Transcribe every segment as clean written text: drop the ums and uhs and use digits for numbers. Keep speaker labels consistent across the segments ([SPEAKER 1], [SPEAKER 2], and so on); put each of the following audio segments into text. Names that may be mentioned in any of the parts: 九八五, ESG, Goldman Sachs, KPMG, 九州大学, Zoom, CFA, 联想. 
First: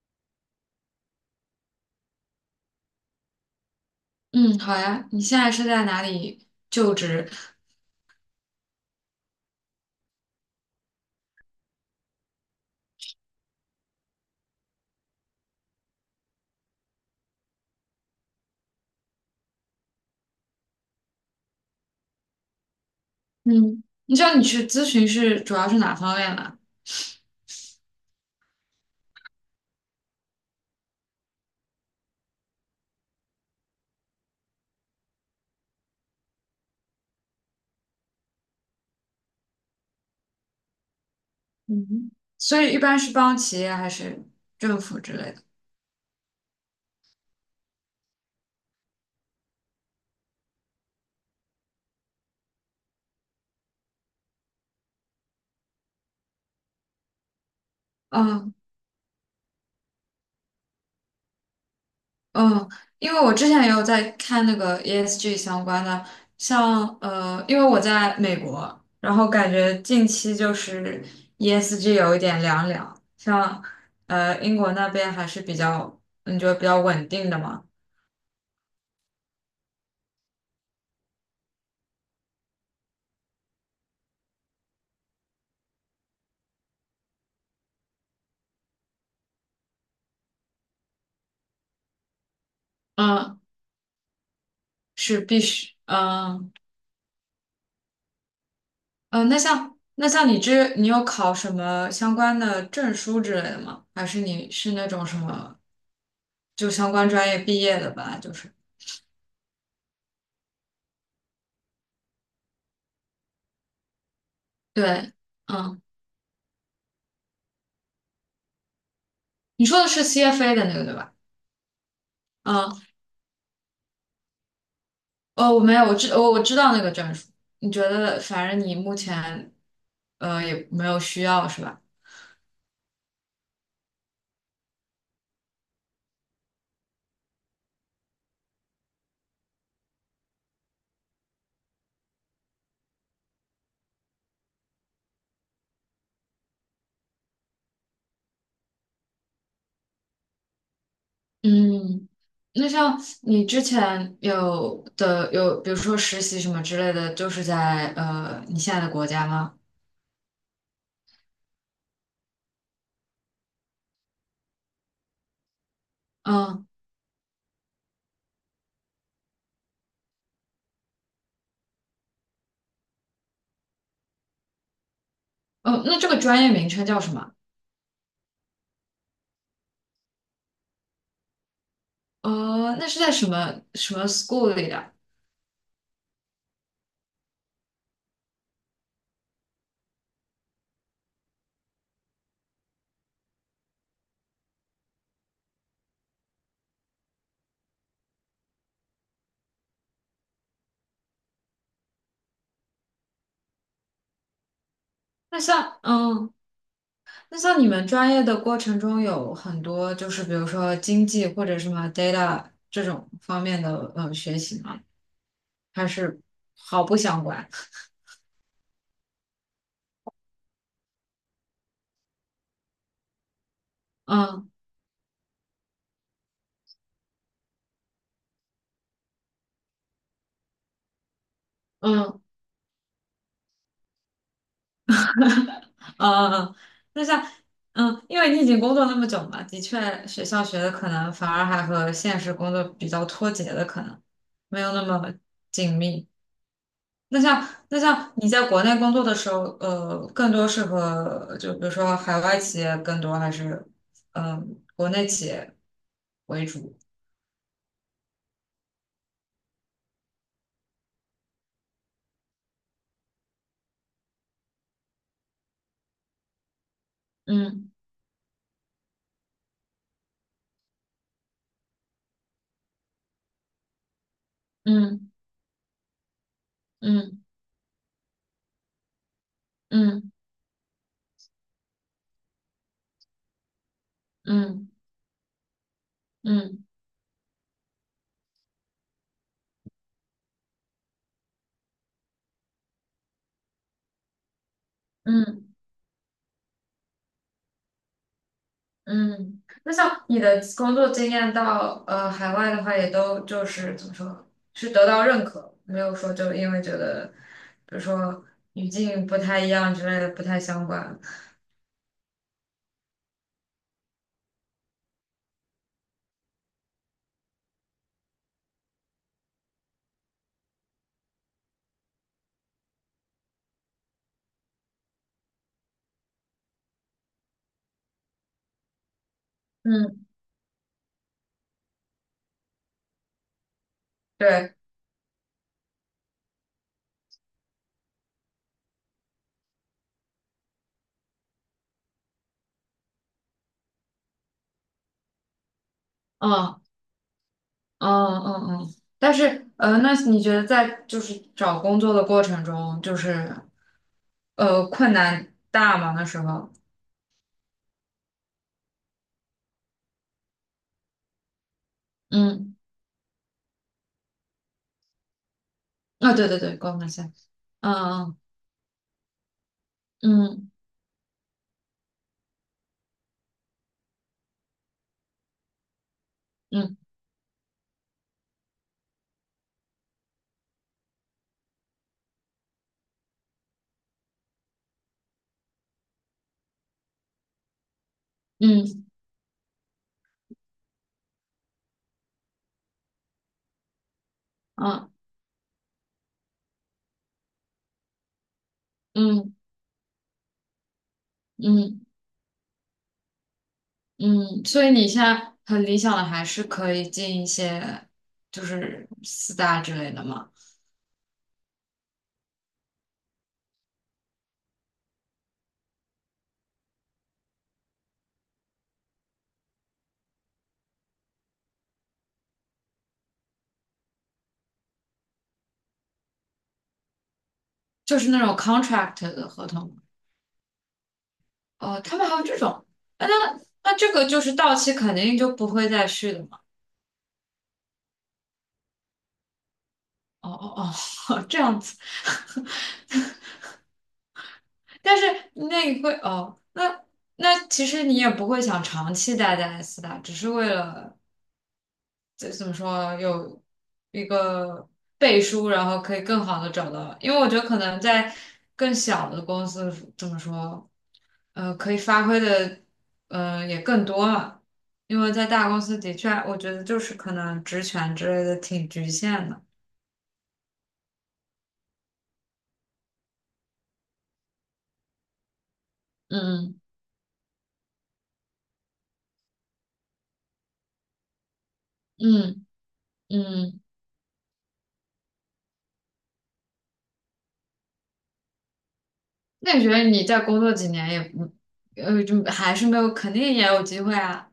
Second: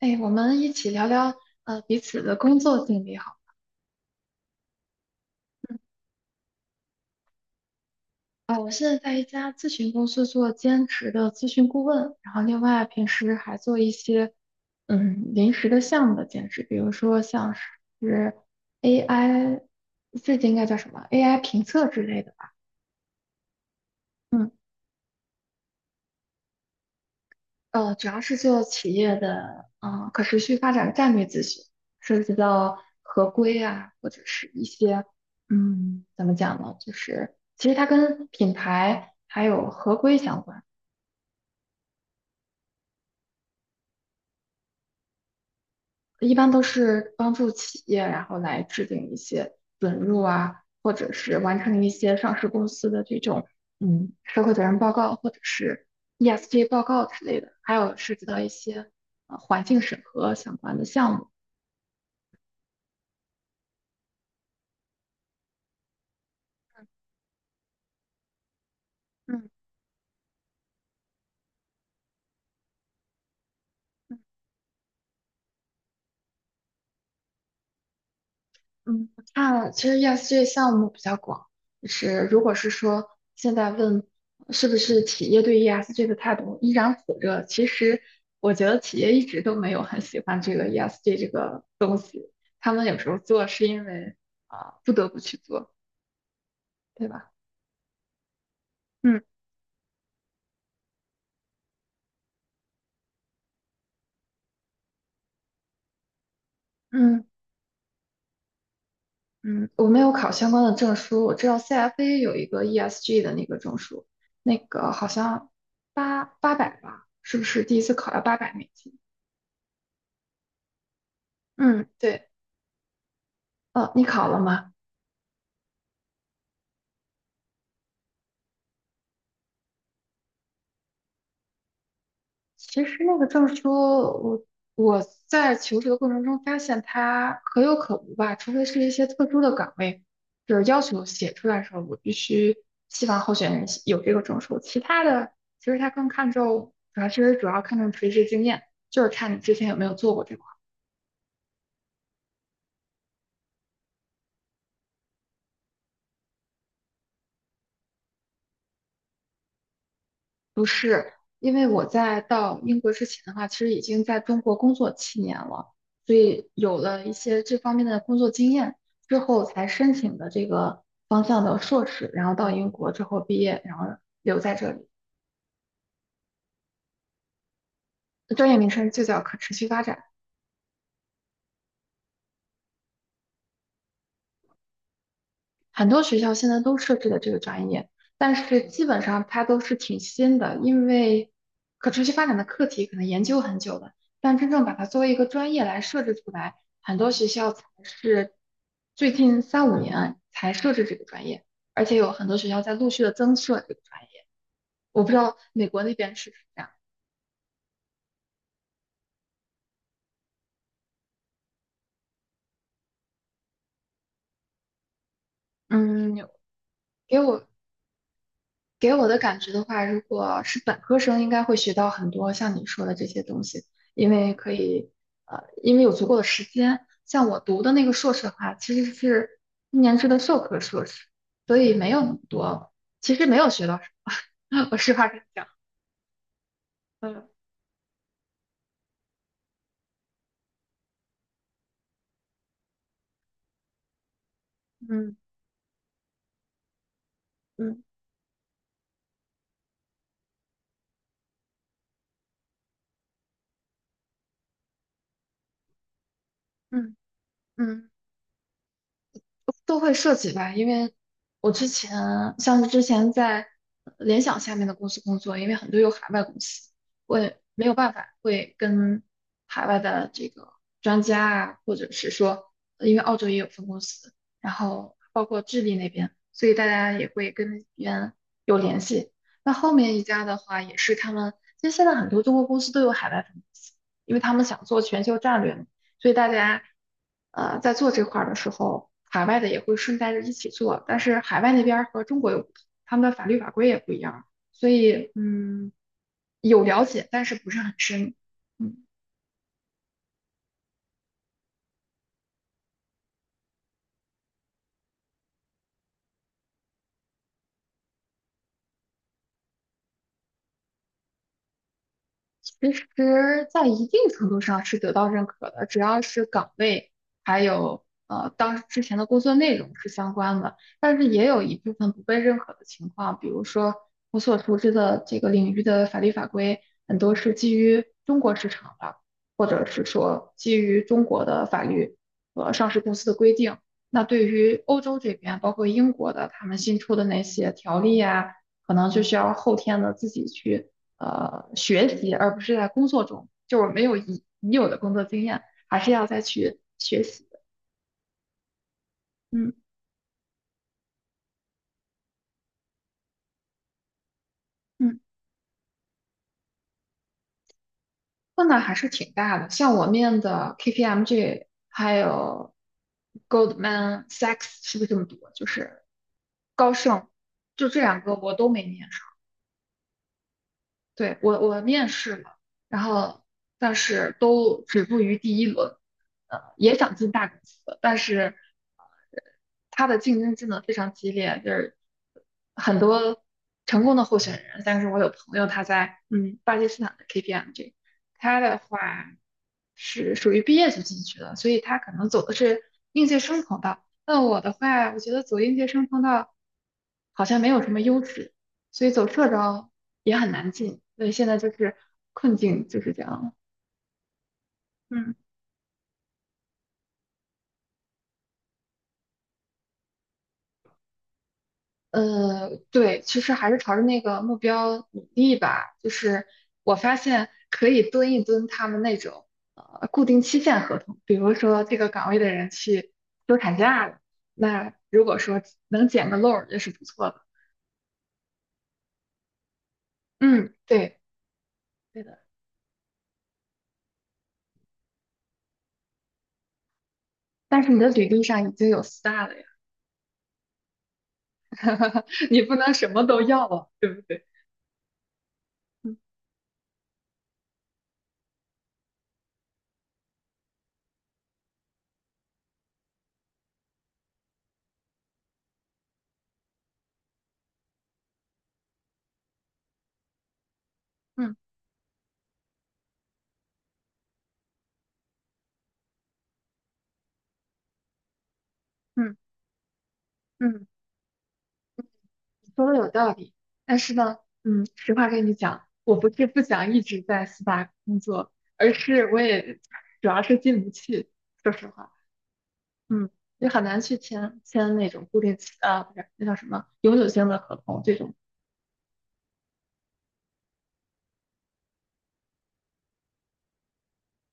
[SPEAKER 1] 哎，我们一起聊聊彼此的工作经历好。
[SPEAKER 2] 嗯，好呀。你现在是在哪里就职？
[SPEAKER 1] 啊，我现在在一家咨询公司做兼职的咨询顾问，然后另外平时还做一些临时的项目的兼职，比如说像是 AI，这应该叫什么 AI 评测之类的吧。
[SPEAKER 2] 嗯，你知道你
[SPEAKER 1] 嗯。
[SPEAKER 2] 去咨询是主要是哪方面吗？
[SPEAKER 1] 主要是做企业的可持续发展战略咨询，涉及到合规啊，或者是一些怎么讲呢？就是其实它跟品牌还有合规相关，
[SPEAKER 2] 嗯，所以一般是帮企业还是政府之类的？
[SPEAKER 1] 一般都是帮助企业然后来制定一些准入啊，或者是完成一些上市公司的这种社会责任报告或者是 ESG 报告之类的，还有涉及到一
[SPEAKER 2] 嗯
[SPEAKER 1] 些环境审核相关的项目。
[SPEAKER 2] 嗯。因为我之前也有在看那个 ESG 相关的，因为我在美国，然后
[SPEAKER 1] 嗯。
[SPEAKER 2] 感觉近期就是 ESG 有一点凉凉，英国那边还是比较，你觉得比较稳定的嘛？
[SPEAKER 1] 嗯，看，其实 ESG 项目比较广，就是如果是说现在问是不是企业对 ESG 的态度依然火热，其实我觉得企业一直都没有很喜欢这个 ESG 这个东西，他们有时候
[SPEAKER 2] 嗯，
[SPEAKER 1] 做是因为啊、不得不
[SPEAKER 2] 是
[SPEAKER 1] 去
[SPEAKER 2] 必须，
[SPEAKER 1] 做，
[SPEAKER 2] 嗯。
[SPEAKER 1] 对吧？嗯
[SPEAKER 2] 呃，那像那像你这，你有考什么相关的证书之类的吗？还是你是那种什么就相关
[SPEAKER 1] 嗯
[SPEAKER 2] 专业毕业的吧？就是
[SPEAKER 1] 嗯，我没有考相关的证书，我知道 CFA 有一个 ESG 的那个证书，那个好
[SPEAKER 2] 对。
[SPEAKER 1] 像
[SPEAKER 2] 嗯，
[SPEAKER 1] 八百吧，是不是第一次考要800美金？
[SPEAKER 2] 你说的是 CFA 的那个对吧？
[SPEAKER 1] 嗯，对，
[SPEAKER 2] 嗯。
[SPEAKER 1] 哦，你考了吗？
[SPEAKER 2] 哦，我没有，我知道那个证书。你觉得反正你目前也没有需要是吧？
[SPEAKER 1] 其实那个证书，我在求职的过程中发现它可有可无吧，除非是一些特殊的岗位，就是要求写出来的时候，我必须希望候选人写有这个证书。其他的，其实它更看重，主要其实主要看重垂直经验，就是看你之前有没有做过这块。
[SPEAKER 2] 嗯，那像你之前有的有，比如说实习什么之类的，就是在你现在的国家吗？
[SPEAKER 1] 不是，因为我在到英国之前的话，其实已经在中国工作7年了，所以
[SPEAKER 2] 嗯。
[SPEAKER 1] 有了一些这方面的工作经验之后，才申请的这个方向的硕士，然后到英国之后毕业，然后留在这里。
[SPEAKER 2] 哦，那这个专业名称叫什么？
[SPEAKER 1] 专业名称就叫可持续发展。
[SPEAKER 2] 哦，那是在什么什么 school 里的？
[SPEAKER 1] 很多学校现在都设置了这个专业，但是基本上它都是挺新的，因为可持续发展的课题可能研究很久了，但真正把它作为一个专业来设置出来，很多学校才是最近三五年才设置这个专业，而且有很多学校在陆续的增设这个专业。我不知道
[SPEAKER 2] 那
[SPEAKER 1] 美
[SPEAKER 2] 像
[SPEAKER 1] 国那边是
[SPEAKER 2] 嗯，
[SPEAKER 1] 不是这样。
[SPEAKER 2] 那像你们专业的过程中有很多就是比如说经济或者什么 data 这种方面的学习吗？还
[SPEAKER 1] 嗯，
[SPEAKER 2] 是毫不
[SPEAKER 1] 给
[SPEAKER 2] 相关？
[SPEAKER 1] 我。给我的感觉的话，如果是本科生，应该会学到很多像你说的这些东西，因为可
[SPEAKER 2] 嗯。
[SPEAKER 1] 以，因为有足够的时间。像我读的那个硕士的话，其实是一年制的授课硕士，所以没
[SPEAKER 2] 嗯
[SPEAKER 1] 有那么
[SPEAKER 2] 嗯
[SPEAKER 1] 多，其实没有学到什么。我实话跟你讲，
[SPEAKER 2] 嗯，嗯那像
[SPEAKER 1] 嗯
[SPEAKER 2] 嗯，因为你已经工作那么久嘛，的确学校学的可能反而还和现实工作比较脱节的，可能没有那么
[SPEAKER 1] 嗯
[SPEAKER 2] 紧密。那像那
[SPEAKER 1] 嗯
[SPEAKER 2] 像你在国内工作的时候，呃，更多是和就比如说海外企业更多，还是嗯、呃国内企业为主？
[SPEAKER 1] 嗯嗯。都会涉及吧，因为我之前像是之前在联想下面的公司工作，因为很多有海外公司，我也没
[SPEAKER 2] 嗯。
[SPEAKER 1] 有办法会跟海外的这个专家啊，或者是说，因为澳洲也有分公司，然后
[SPEAKER 2] 嗯
[SPEAKER 1] 包括智利那边，所以大家也
[SPEAKER 2] 嗯
[SPEAKER 1] 会跟那边有联系。那后面一
[SPEAKER 2] 嗯
[SPEAKER 1] 家的话，也是他们，其实现在很多中国公司都有海外分公司，因为他们想
[SPEAKER 2] 嗯
[SPEAKER 1] 做全球战略嘛。所以大家
[SPEAKER 2] 嗯
[SPEAKER 1] 在做这块儿的时候，海外的也会顺带着一起做，但是海外那边儿和中国有不同，他们的法律法规也不一样，所以
[SPEAKER 2] 嗯
[SPEAKER 1] 有了解，但是不是很深。嗯。
[SPEAKER 2] 嗯。那像你的工作经验到海外的话，也都就是怎么说，是得到认可，没有说就因为觉得，比如说语境不太一样之类的，不太相关。
[SPEAKER 1] 其实，在一定程度上是得到认可的，只要是岗位还有当之前的工作内容是相关的，但是也有一部分不被认可的情况，比如说我所熟知的这个领域的法律法规很多是基于中国市场的，或者是
[SPEAKER 2] 嗯，
[SPEAKER 1] 说基于中国的法律和上市公司的规定。那对
[SPEAKER 2] 对，
[SPEAKER 1] 于欧洲这边，包括英国的，他们新出的那些条例啊，可能就需要后天的自己去，学习，而不是在工作中，就是没有已有的工作经验，还是要再去
[SPEAKER 2] 嗯。
[SPEAKER 1] 学习的。
[SPEAKER 2] 嗯。嗯嗯，但是
[SPEAKER 1] 嗯
[SPEAKER 2] 呃，那你觉得在就是找工作的过程中，就是困
[SPEAKER 1] 嗯，
[SPEAKER 2] 难大吗？那时候，
[SPEAKER 1] 困难还是挺大的。像我面的 KPMG 还有
[SPEAKER 2] 嗯。
[SPEAKER 1] Goldman Sachs 是不是这么读啊就是
[SPEAKER 2] 对对对，
[SPEAKER 1] 高
[SPEAKER 2] 高分
[SPEAKER 1] 盛，
[SPEAKER 2] 线。
[SPEAKER 1] 就这两个
[SPEAKER 2] 嗯
[SPEAKER 1] 我都没面。
[SPEAKER 2] 嗯
[SPEAKER 1] 对，我面试了，然后但是都止步于第一轮，也
[SPEAKER 2] 嗯
[SPEAKER 1] 想进大公司，但是它的竞争真的非常激烈，就是很多成功的候选人，但是我有朋友他在巴基斯坦的 KPMG，他的
[SPEAKER 2] 嗯
[SPEAKER 1] 话是属于毕业就进去了，所以他可能走的是应届生通道。那我的话，
[SPEAKER 2] 嗯
[SPEAKER 1] 我觉得走应届生通道好像没有什么优势，所以走社
[SPEAKER 2] 嗯
[SPEAKER 1] 招也很难进，所以现在就是
[SPEAKER 2] 嗯
[SPEAKER 1] 困境就是这样。
[SPEAKER 2] 嗯。嗯，所以你现
[SPEAKER 1] 嗯
[SPEAKER 2] 在很理想的还是可以进一些就是四大之类的嘛。
[SPEAKER 1] 呃，对，其实还是朝着那个目标努力吧。就是我发现可以蹲一蹲他们那种固定期限合同，比如说这个岗位的人去休产假了，那如果说能捡个漏儿也是不错的。
[SPEAKER 2] 就是那种 contract 的合同。
[SPEAKER 1] 嗯，对，
[SPEAKER 2] 哦、他
[SPEAKER 1] 对
[SPEAKER 2] 们还有
[SPEAKER 1] 的。
[SPEAKER 2] 这种。那那这个就是到期肯定就不会再续的嘛。
[SPEAKER 1] 但是你的履历上已经有 star 了呀，
[SPEAKER 2] 哦哦哦，这样子。
[SPEAKER 1] 你不能什么都要啊，对不对？
[SPEAKER 2] 但是那你会
[SPEAKER 1] 嗯
[SPEAKER 2] 哦，那那其实你也不会想长期待在斯大，只是为了就怎么说有一个背书，然后可以更好的找到。因为我觉得可能在更小的公司怎么说，
[SPEAKER 1] 嗯
[SPEAKER 2] 呃，可以发挥的也更多嘛。因为在大公司的确，我觉得就是可能职权之类的挺局
[SPEAKER 1] 嗯
[SPEAKER 2] 限的。
[SPEAKER 1] 嗯。说的有道理，但是呢，实话跟你讲，我不是不
[SPEAKER 2] 嗯。
[SPEAKER 1] 想一直在四大工作，而是我也主要是进不去，说实话，
[SPEAKER 2] 嗯
[SPEAKER 1] 嗯，也
[SPEAKER 2] 嗯。
[SPEAKER 1] 很难去签签那种固定期啊，不是那叫什么永久性的合同这种，
[SPEAKER 2] 那你觉得你再工作几年也不，呃，就还是没有，肯定也有机会啊。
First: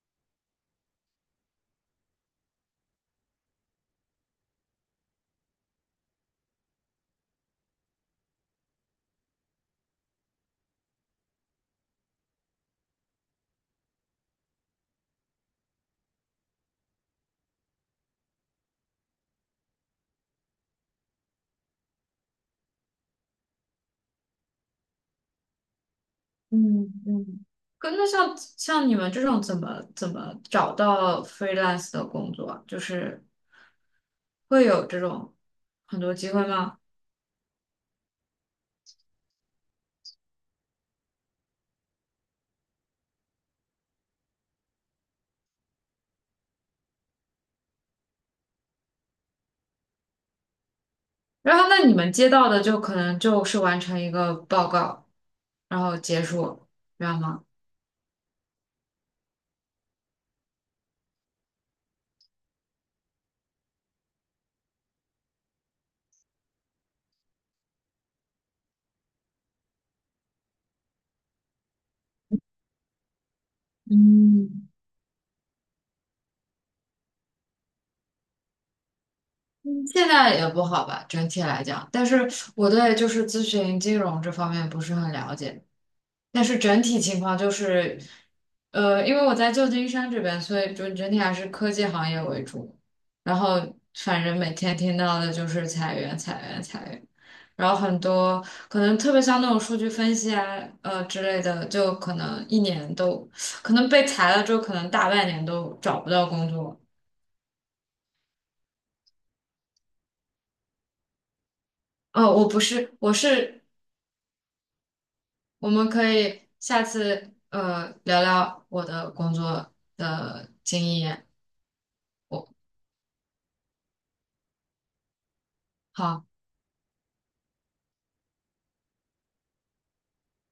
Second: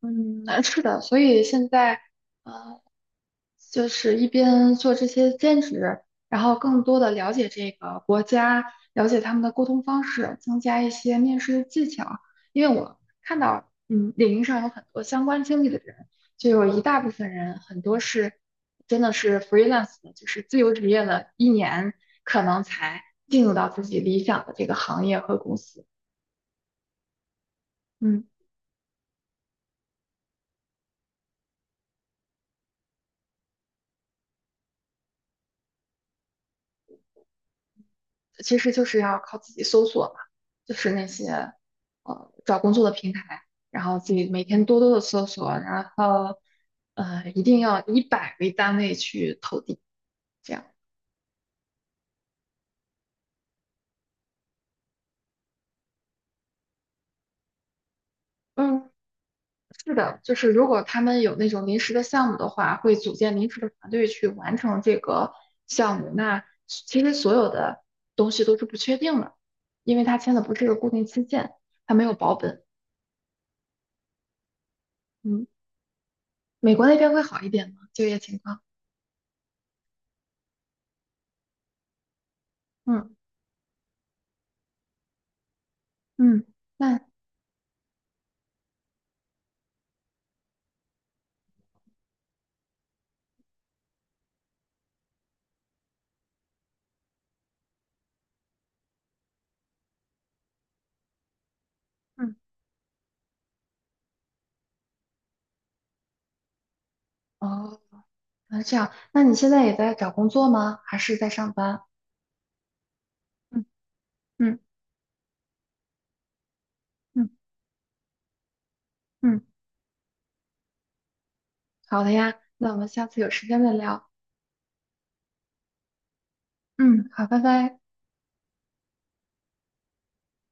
[SPEAKER 1] 嗯，难处的。所以现在，呃，就是一边做这些兼职，然后更多的了解这个国家，了解他们的沟通方式，增加一些面试的技巧。因为我看到，领域上有很多相关经历的人，就有一大部分人，很多是真的是 freelance 的，就是自由职业了一年，可能才进入到自己理想的这个行业和公司。
[SPEAKER 2] 嗯嗯。可那
[SPEAKER 1] 嗯。
[SPEAKER 2] 像像你们这种怎么怎么找到 freelance 的工作啊就是会有这种很多机会吗？
[SPEAKER 1] 其实就是要靠自己搜索嘛，就是那些找工作的平台，然后自己每天多多的搜索，然后一定要以百为单位去投递，这样。
[SPEAKER 2] 然后那你们接到的就可能就是完成一个报告，然后结束，这样吗？
[SPEAKER 1] 嗯，是的，就是如果他们有那种临时的项目的话，会组建临时的团队去完成这个项目。那其实所有的东西都是不确定的，因为他签的不是个固定期限，他没有保本。
[SPEAKER 2] 嗯
[SPEAKER 1] 嗯，美国那边会好一点吗？就业情况？
[SPEAKER 2] 嗯，现在也不好吧，整体来讲。但是我对就
[SPEAKER 1] 嗯。
[SPEAKER 2] 是咨询金融这方面不是很了解。但
[SPEAKER 1] 嗯，
[SPEAKER 2] 是整体
[SPEAKER 1] 那
[SPEAKER 2] 情况就是，呃，因为我在旧金山这边，所以就整体还是科技行业为主。然后反正每天听到的就是裁员、裁员、裁员。然后很多可能特别像那种数据分析啊，之类的，就可
[SPEAKER 1] 嗯
[SPEAKER 2] 能一年都，可能被裁了之后，可能大半年都找不到工作。
[SPEAKER 1] 哦，那这样，那你现在也在找工作吗？还是在上班？
[SPEAKER 2] 哦，我不是，我是，
[SPEAKER 1] 嗯嗯
[SPEAKER 2] 我们可以下
[SPEAKER 1] 嗯
[SPEAKER 2] 次聊聊我的工
[SPEAKER 1] 嗯，
[SPEAKER 2] 作的经验。
[SPEAKER 1] 好的呀，
[SPEAKER 2] 我
[SPEAKER 1] 那我们下次有时间再聊。
[SPEAKER 2] 好。
[SPEAKER 1] 嗯，好，拜拜。